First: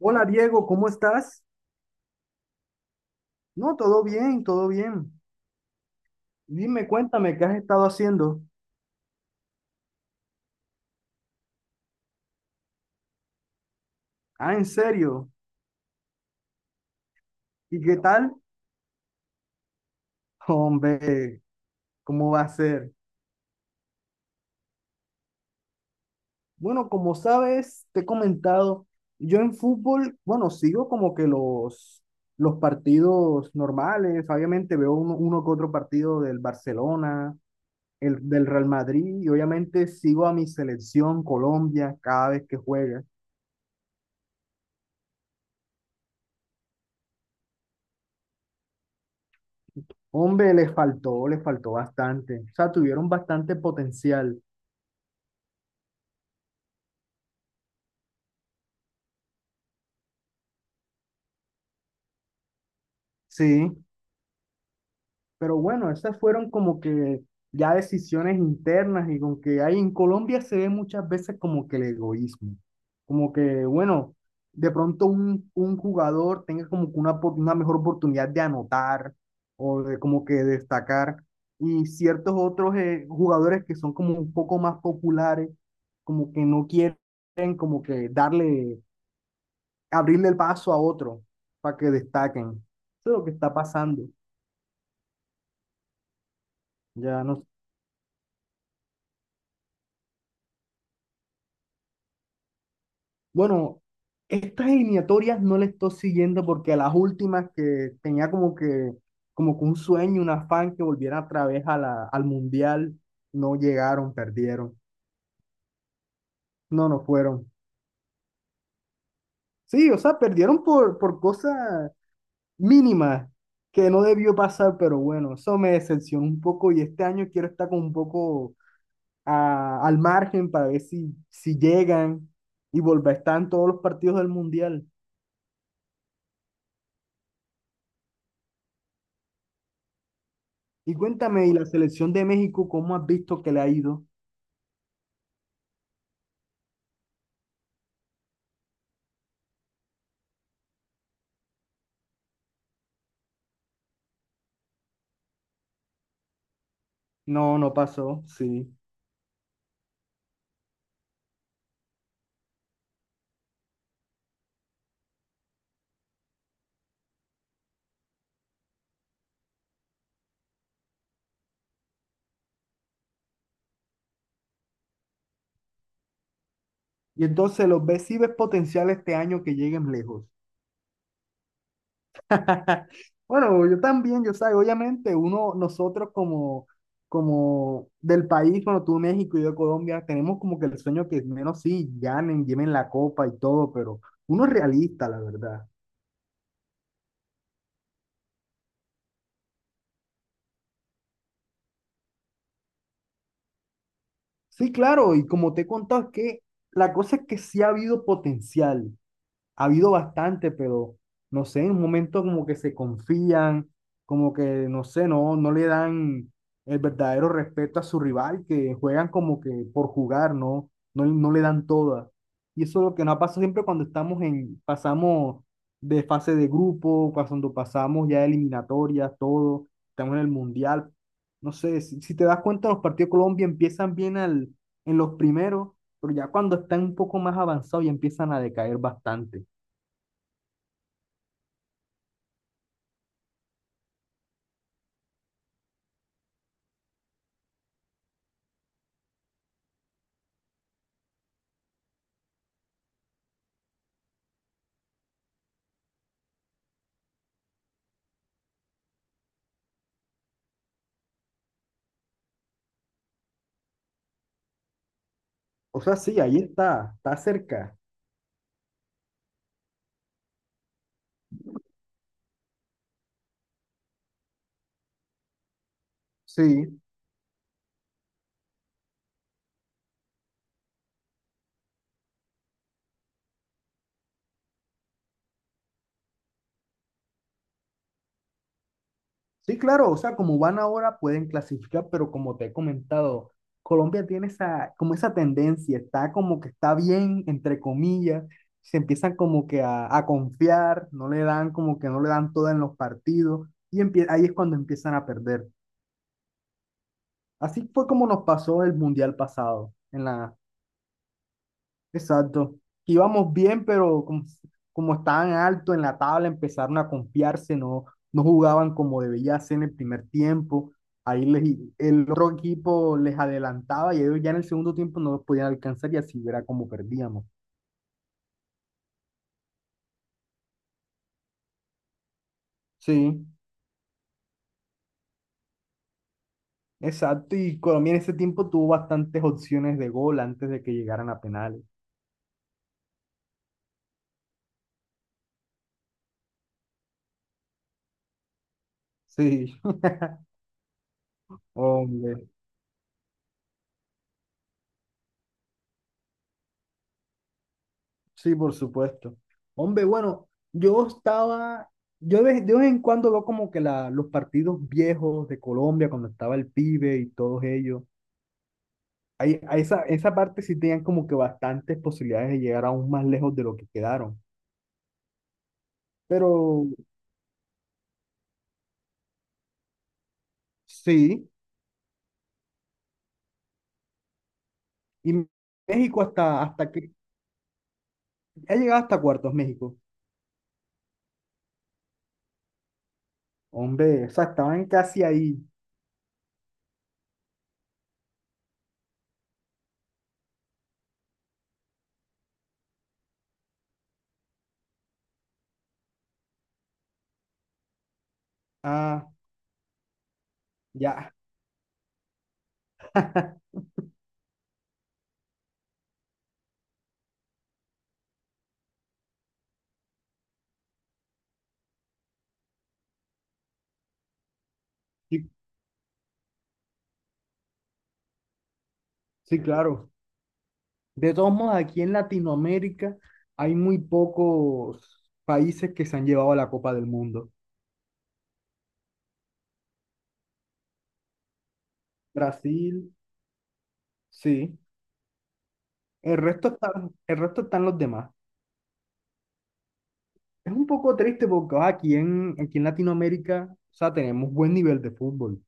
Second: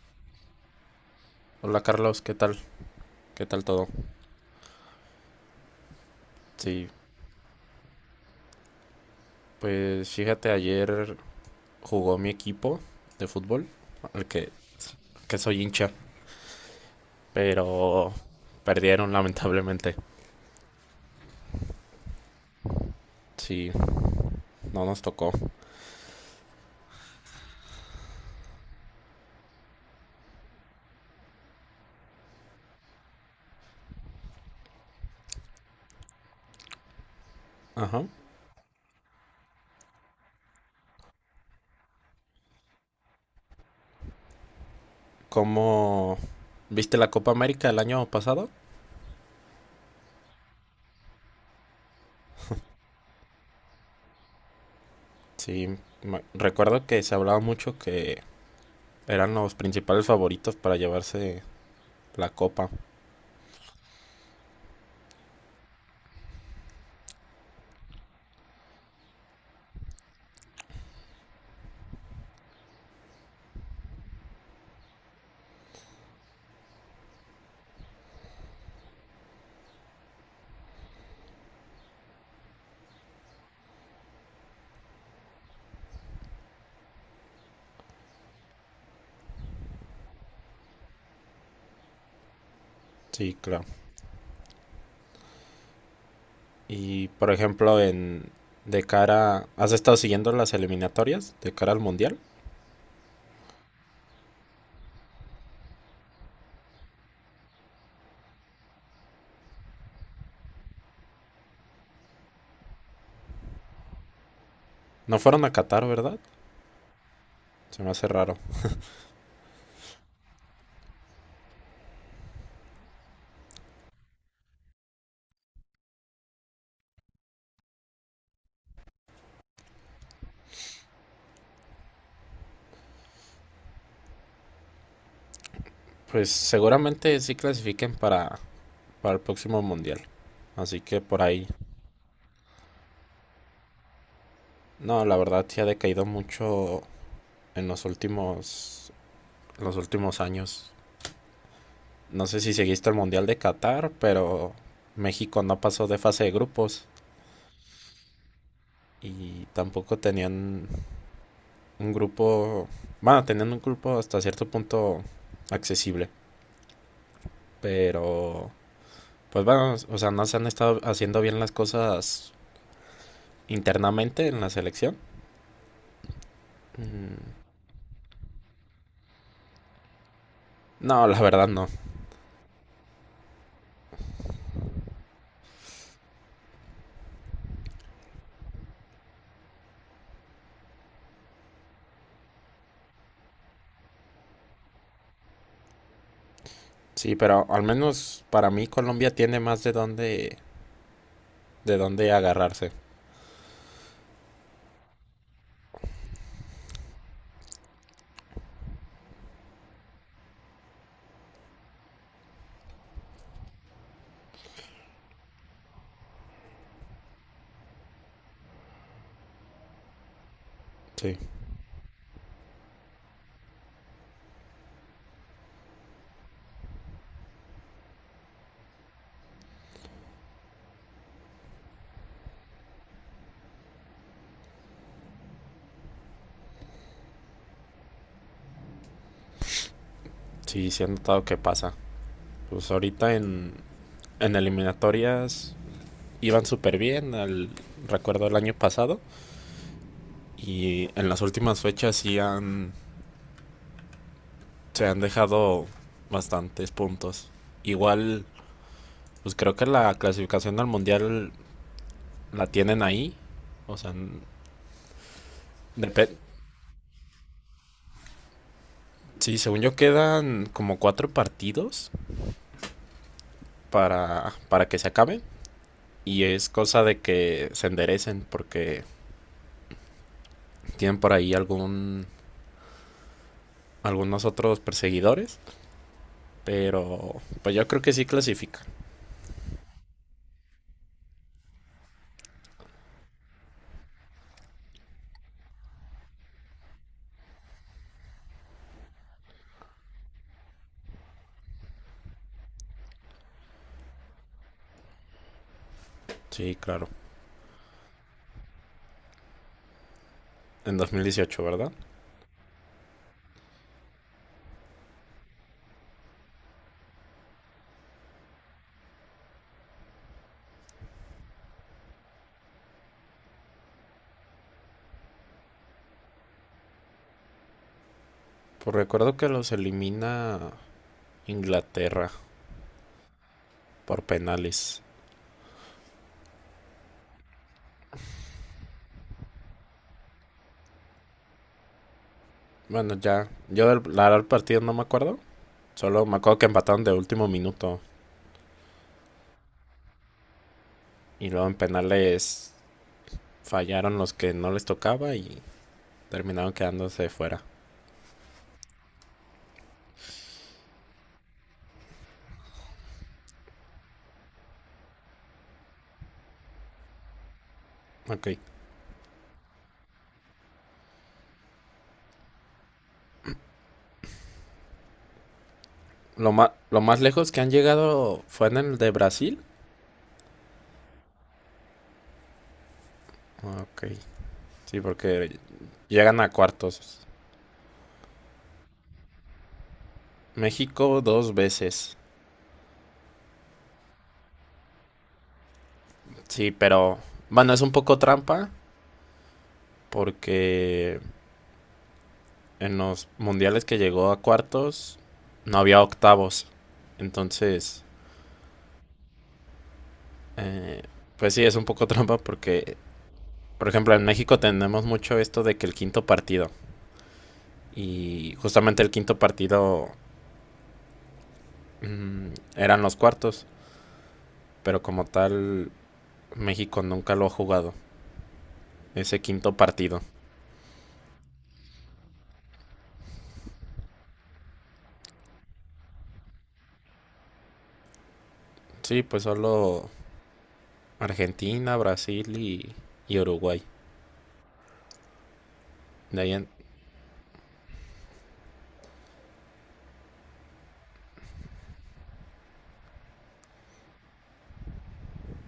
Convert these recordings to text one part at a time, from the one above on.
Hola Diego, ¿cómo estás? Hola Carlos, ¿qué tal? ¿Qué tal No, todo? todo bien, todo bien. Dime, Sí, cuéntame, ¿qué has estado haciendo? pues fíjate, ayer jugó mi equipo de fútbol, al que, Ah, ¿en serio? que soy hincha, ¿Y qué pero tal? perdieron lamentablemente. Hombre, ¿cómo va a ser? Sí, no nos tocó. Bueno, como sabes, te he comentado, yo en fútbol, bueno, sigo como que los partidos normales, obviamente veo uno que otro partido del Barcelona, Ajá. el del Real Madrid, y obviamente sigo a mi selección Colombia cada vez que juega. ¿Cómo viste la Copa América el año pasado? Hombre, les faltó bastante. O sea, tuvieron bastante potencial. Sí, recuerdo que se hablaba mucho que eran los principales favoritos para llevarse la copa. Sí, pero bueno, esas fueron como que ya decisiones internas y con que hay en Colombia se ve muchas veces como que el egoísmo. Como que, bueno, de pronto un jugador tenga como que una, una mejor oportunidad de anotar o de como que destacar. Y ciertos otros jugadores que son como un poco más populares, como que no quieren como que darle abrirle el paso a otro para que destaquen. Eso es lo que Sí, está claro. pasando. Y Ya por no, ejemplo, en de cara, ¿has estado siguiendo las eliminatorias de cara al mundial? bueno, estas eliminatorias no las estoy siguiendo porque las últimas que tenía como que un sueño, un afán que volvieran otra vez a la, al mundial, no llegaron, perdieron. No fueron a Qatar, ¿verdad? No, no fueron. Se me hace raro. Sí, o sea, perdieron por cosas mínimas que no debió pasar, pero bueno, eso me decepcionó un poco y este año quiero estar con un poco al margen para ver si, si llegan y volver, están todos los partidos del Mundial. Pues seguramente sí clasifiquen para el próximo mundial. Así Y que por ahí. cuéntame, ¿y la selección de México cómo has visto que le ha ido? No, la verdad sí ha decaído mucho en los últimos en los últimos años. No sé si seguiste el mundial de Qatar, pero México no pasó de fase de grupos No, no pasó, sí. y tampoco tenían un grupo, bueno, teniendo un grupo hasta cierto punto accesible, pero pues bueno, o sea, no se han estado haciendo bien las cosas internamente en la selección. Y Mm, entonces, ¿los ves si ves potencial este año que lleguen lejos? No, la verdad no. Bueno, yo también, yo sé, obviamente uno, nosotros como, como del país, bueno, tú México y yo Colombia, tenemos como que el sueño que menos sí, ganen, lleven la copa y todo, pero uno es realista, la verdad. Sí, pero al menos para mí Colombia tiene más de dónde agarrarse. Sí, claro, y como te he contado, es que la cosa es que sí ha habido potencial, ha habido bastante, pero no sé, en un momento como que se confían, como que no sé, no le dan el verdadero respeto a su rival, que juegan como que por jugar, ¿no? No, Sí. no le dan toda. Y eso es lo que nos pasa siempre cuando estamos en, pasamos de fase de grupo, cuando pasamos ya de eliminatorias, todo, estamos en el mundial. No sé, si, si te das cuenta, los partidos de Colombia empiezan bien al, en los primeros, pero ya cuando están un poco más avanzados ya empiezan a decaer bastante. Sí, sí he notado que pasa. Pues ahorita en eliminatorias iban súper bien, al recuerdo el año pasado y en las últimas fechas sí han se han dejado bastantes puntos. Igual, pues creo que la clasificación al mundial la tienen ahí. O sea, O sea, depende. sí, ahí está, está cerca. Sí, según yo quedan como cuatro partidos para que se acaben. Y es Sí, cosa de que se enderecen porque tienen por ahí algunos otros perseguidores. Pero pues yo creo que sí clasifican. sí, claro, o sea, como van ahora pueden clasificar, pero como te he comentado, Colombia tiene esa, como esa tendencia, está como que está bien, entre comillas, se empiezan como que a confiar, no le dan como que no le dan toda en los partidos, y ahí es cuando empiezan a perder. Sí, claro. Así fue como nos pasó el mundial pasado, en la, En 2018, ¿verdad? exacto. Íbamos bien, pero como, como estaban alto en la tabla, empezaron a confiarse, no jugaban como debía ser en el primer tiempo. Ahí les, el otro equipo les adelantaba y ellos ya en el segundo tiempo no los podían alcanzar y así era como perdíamos. Pues recuerdo que los elimina Inglaterra Sí, por penales. exacto. Y Colombia en ese tiempo tuvo bastantes opciones de gol antes de que llegaran a penales. Bueno, ya. La verdad, el partido no me acuerdo. Solo me acuerdo que empataron de último minuto. Sí, Y luego en hombre. penales fallaron los que no les tocaba y terminaron quedándose fuera. Sí, por supuesto. Hombre, bueno, yo estaba, yo de vez en cuando veo como que la, los partidos viejos de Colombia, cuando estaba el pibe y todos ellos, Ok. ahí, a esa, esa parte sí tenían como que bastantes posibilidades de llegar aún más lejos de lo que quedaron. Lo, más Pero lo más lejos que han llegado fue en el de Brasil. sí, Ok. Sí, y porque México llegan a hasta, hasta que, cuartos. ha llegado hasta cuartos México. México dos veces. Hombre, o sea, estaban casi ahí. Sí, pero bueno, es un poco trampa porque en los mundiales que llegó a cuartos no había octavos. Entonces, Ah, eh, ya, pues sí, es un poco trampa porque, por ejemplo, en México tenemos mucho esto de que el quinto partido, y justamente el quinto partido mm, eran los cuartos, pero como sí, tal México nunca lo ha jugado, ese sí, quinto claro. partido. De todos modos, aquí en Latinoamérica hay muy pocos países que se han llevado la Copa del Mundo. Sí, pues solo Argentina, Brasil Brasil, y Uruguay. sí. El De ahí en- resto está, el resto están los demás. Es un poco triste porque aquí en, aquí en Latinoamérica, o sea, tenemos buen nivel de fútbol.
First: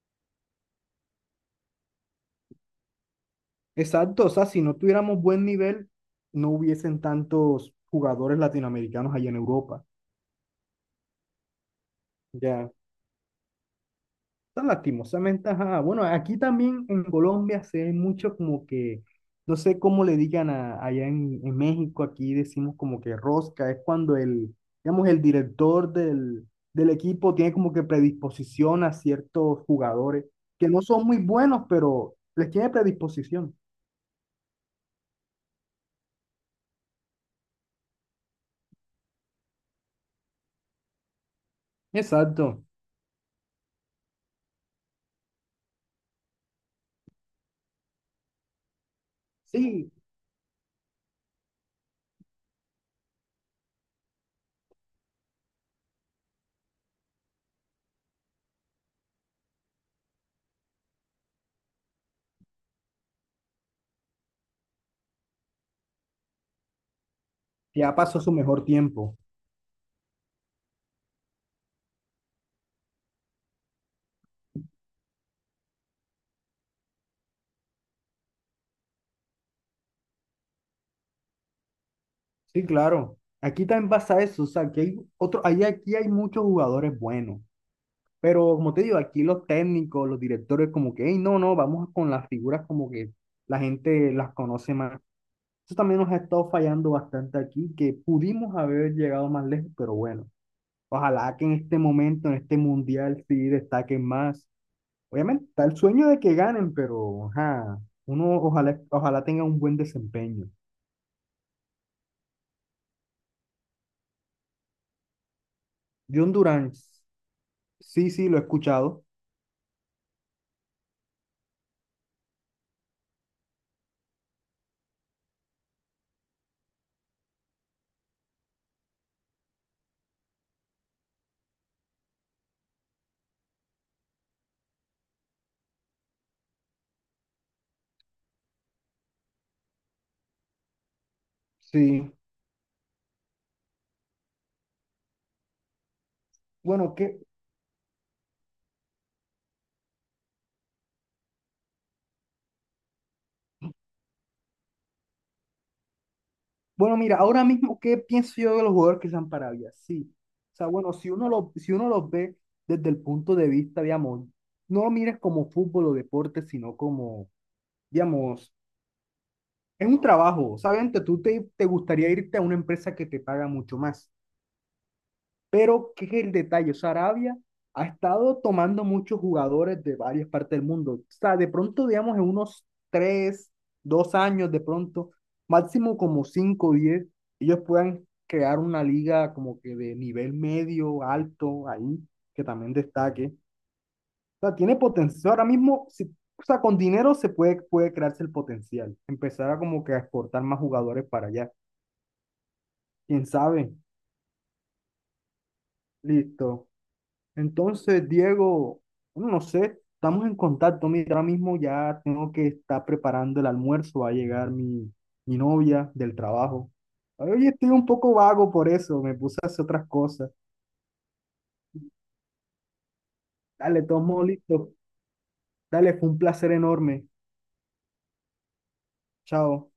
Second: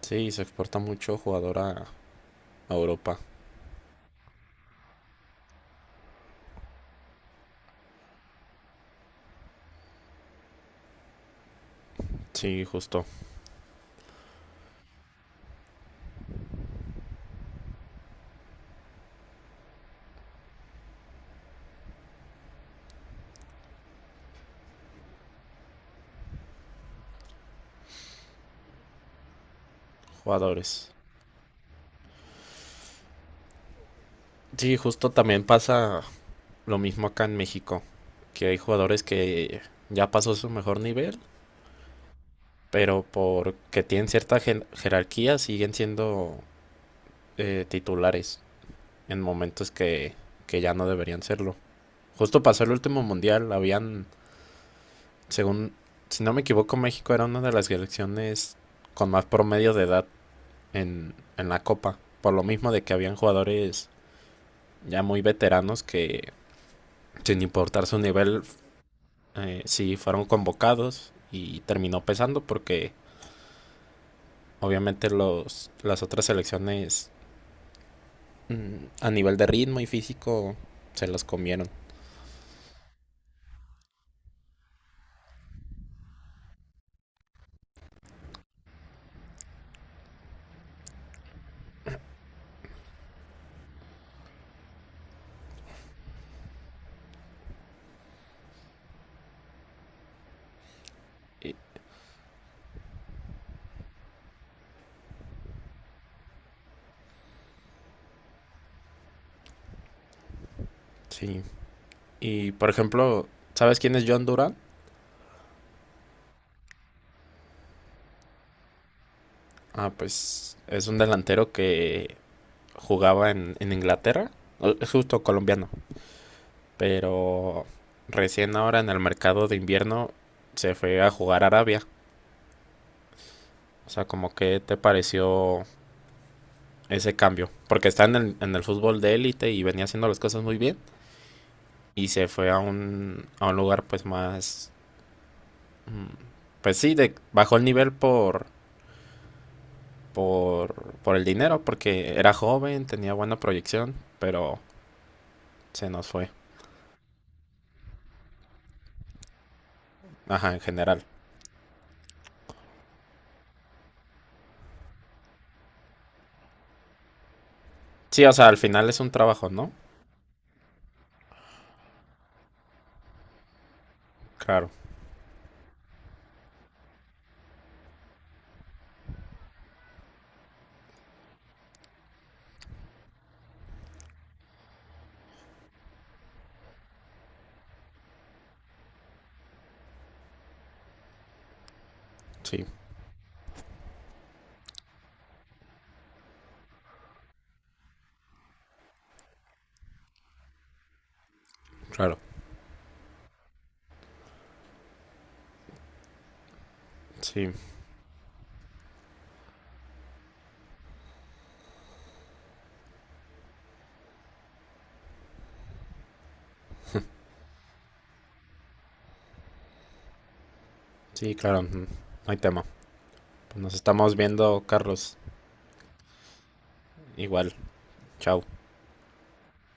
sí, se exporta mucho jugador a Europa. Exacto, o sea, si no tuviéramos buen nivel, no hubiesen tantos jugadores latinoamericanos allá en Europa. Sí, Ya, justo. o sea, lastimosamente, ajá. Bueno, aquí también en Colombia se ve mucho como que, no sé cómo le digan allá en México, aquí decimos como que rosca, es cuando el, digamos, el director del, del equipo tiene como que predisposición a ciertos jugadores que no Jugadores. son muy buenos, pero les tiene predisposición. Sí, justo también pasa lo mismo acá en México, que hay jugadores que ya pasó su mejor nivel, Exacto. pero porque tienen cierta jerarquía siguen siendo titulares en momentos Sí, que ya no deberían serlo. Justo pasó el último mundial, habían, según, si no me equivoco, México era una de las selecciones con más promedio de edad en la Copa, por lo mismo de que habían jugadores ya muy veteranos que sin importar ya su pasó su nivel mejor tiempo. Sí fueron convocados y terminó pesando porque obviamente las otras selecciones a nivel de ritmo y físico se las comieron. Sí, claro. Aquí también pasa eso, o sea, que hay otro, ahí aquí hay muchos jugadores buenos. Pero como te digo, aquí los técnicos, los directores, como que, hey, no, no, vamos con las figuras como que la gente las conoce más. Eso también nos ha estado fallando bastante aquí, que pudimos haber llegado más lejos, pero bueno, ojalá que en Y- este momento, en este mundial, sí destaquen más. Obviamente, está el sueño de que ganen, pero ajá, uno ojalá, ojalá tenga un buen desempeño. sí. Y por ejemplo, ¿sabes quién es John Duran? John Durán, sí, sí, lo he escuchado. Ah, pues es un delantero que jugaba en Inglaterra. Es justo colombiano. Pero recién ahora en el mercado de invierno se fue a jugar a Arabia. O sea, como que te pareció ese cambio, porque está en el fútbol de élite y venía haciendo las cosas muy bien y Sí, se fue a a un lugar pues más, mm, pues sí, bueno, ¿qué, bajó el nivel por el dinero, porque era joven, tenía buena proyección, pero se nos fue, bueno, mira, ahora mismo, ¿qué pienso yo de los jugadores que están para Arabia? Sí. ajá, O en sea, bueno, general. si uno lo, si uno los ve desde el punto de vista, digamos, no lo mires como fútbol o deporte, sino como, Sí, o sea, digamos, al final es un trabajo, ¿no? es un trabajo. Obviamente, tú te, te gustaría irte a una empresa que te paga mucho más. Claro, Pero, ¿qué es el detalle? O sea, Arabia ha estado tomando muchos jugadores de varias partes del mundo. O sea, de pronto, digamos, en unos tres, dos años, de pronto, máximo como cinco o diez, ellos puedan crear una liga como que de nivel medio, alto, ahí, que sí, también destaque. O sea, tiene potencial. Ahora mismo, si, o sea, con dinero se puede, puede crearse el potencial. Empezar a como que a exportar más jugadores para allá. claro, ¿Quién sabe? Listo. sí, Entonces, Diego, bueno, no sé, estamos en contacto. Mira, ahora mismo ya tengo que estar preparando el almuerzo. Va a llegar mi, mi novia del trabajo. Oye, estoy un poco vago por eso. Me puse a hacer otras cosas. sí, claro, mm, no hay tema. Pues nos Dale, estamos todo viendo, listo. Carlos, Dale, fue un placer enorme. igual, chao. Chao.